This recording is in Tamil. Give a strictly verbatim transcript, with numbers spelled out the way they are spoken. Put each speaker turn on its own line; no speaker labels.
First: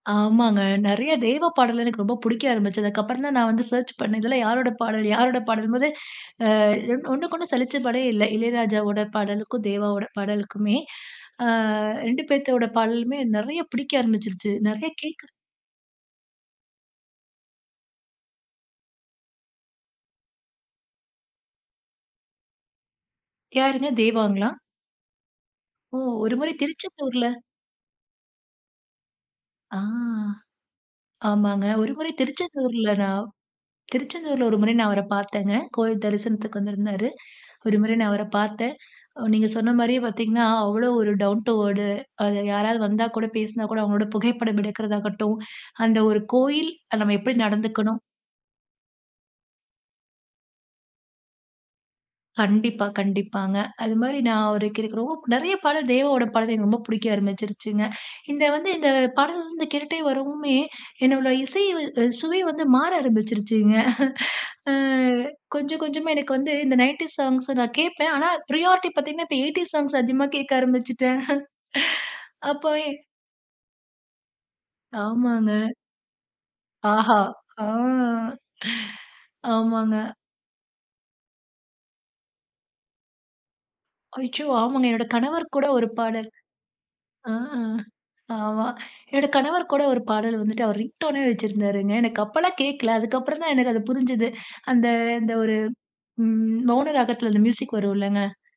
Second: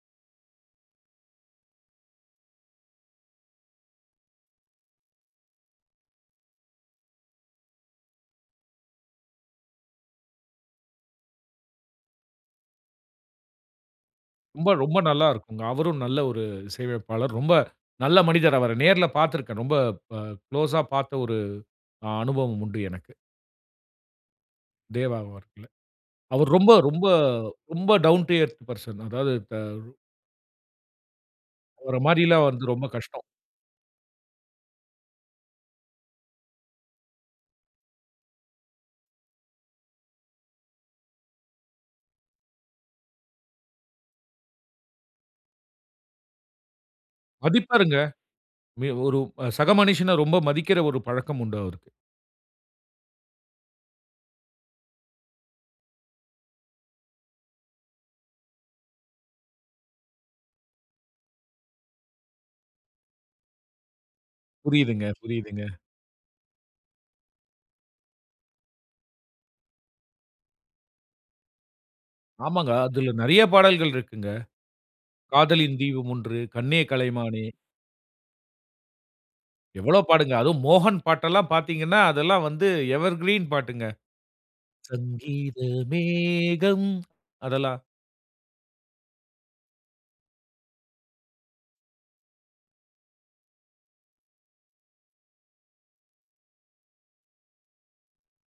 ஆமாங்க. நிறைய தேவாப் பாடல் எனக்கு ரொம்ப பிடிக்க ஆரம்பிச்சது. அதுக்கு அப்புறம் தான் நான் வந்து சர்ச் பண்ணேன். இதிலாம் யாரோடய பாடல்? யாரோட பாடலும்போது, அ ஒண்ணுக்கு ஒண்ணு சலிச்ச பாடே இல்ல. இளையராஜாவோட பாடலுக்கும், தேவாவோட பாடலுக்குமே! ஆ, ரெண்டு பேத்தோட பாடலுமே நிறைய பிடிக்க ஆரம்பிச்சுடுச்சு.
ரொம்ப
நிறைய
ரொம்ப நல்லா
கேட்க
இருக்குங்க. அவரும் நல்ல ஒரு இசை அமைப்பாளர். ரொம்ப நல்ல மனிதர், அவர நேர்ல பார்த்திருக்கேன். ரொம்ப அ குளோஸா பார்த்த ஒரு அ அனுபவம் உண்டு எனக்கு.
யாருங்க தேவாங்களா?
தேவா அவர்கள,
ஓ! ஒரு
அவரு
முறை
ரொம்ப ரொம்ப
திருச்செந்தூர்ல
ரொம்ப டவுன் டீ எர்த் பர்ஷன் அதாவது த
ஆ, ஆமாங்க. ஒரு
அவர
முறை
மாரில்லாம் வர்றது ரொம்ப
திருச்செந்தூர்ல
கஷ்டம்.
நான் திருச்செந்தூர்ல ஒரு முறை நான் அவர பார்த்தேங்க. கோயில் தரிசனத்துக்கு வந்திருந்தாரு. ஒரு முறை நான் அவர பார்த்தேன். அ நீங்க சொன்னமாரியே பார்த்தீங்கன்னா, அவ்ளோ ஒரு டவுன் டூ வேர்டு அ யாராவது வந்தா கூட பேசினா கூட அவுங்களோட புகைப்படம் எடுக்கிறதாகட்டும், அந்த ஒரு கோயில், நம்ம எப்பிடி
மதிப்பாருங்க.
நடந்துக்கணும்?
மே ஒரு அ சக மனிஷன ரொம்ப மதிக்கிற ஒரு பழக்கம் உண்டு, அவருக்கு.
கண்டிப்பா, கண்டிப்பாங்க. அதுமாரி நான் ஒரு அவருக்கு ரொம்ப நிறைய பாடல் தேவாவோட பாடல் எனக்கு ரொம்ப பிடிக்க ஆரம்பிச்சுருச்சுங்க. இந்த வந்து இந்த பாடல் வந்து கேட்டுகிட்டே வரவுமே என்னோட இசை அ சுவை வந்து மாற ஆரம்பிச்சுருச்சுங்க. அ
புரியுதுங்க, புரியுதுங்க.
கொஞ்சம், கொஞ்சமா எனக்கு வந்து இந்த நயன்டீஸ் சாங்ஸ் நான் கேட்பேன். ஆனா ப்ரியாரிட்டி பார்த்தீங்கன்னா, இப்ப எயிட்டீஸ் சாங்ஸ் அதிகமா கேட்க ஆரம்பிச்சுட்டேன். அப்போ
ஆமாங்க.
என்
அதுல நிறைய பாடல்கள் இருக்குங்க.
ஆமாங்க.
காதலின் தீபம் ஒன்று, கண்ணே
ஆஹா!
கலைமானே!
ஆ ஆமாங்க.
எவ்ளோ பாட்டுங்க. அதுவும் மோகன் பாட்டெல்லாம் பார்த்தீங்கன்னா, அதெல்லாம் வந்து எவர்கிரீன் பாட்டுங்க.
அய்யோ! ஆமாங்க. என்னோட கணவர்
சங்கீத
கூட ஒரு பாடல்
மேகம்
ஆ,
அதெல்லாம்.
ஆமா. என்னோட கணவர் கூட ஒரு பாடல் வந்துட்டு அவர் ரிங்டோன்னே வச்சிருந்தாருங்க. எனக்கு அப்பல்லாம் கேட்கல. அதுக்கு அப்புறம் தான் எனக்கு அது புரிஞ்சது. அந்த, அந்த ஒரு ம், மௌன ராகத்தில அந்த மியூசிக் வரும் இல்லங்க?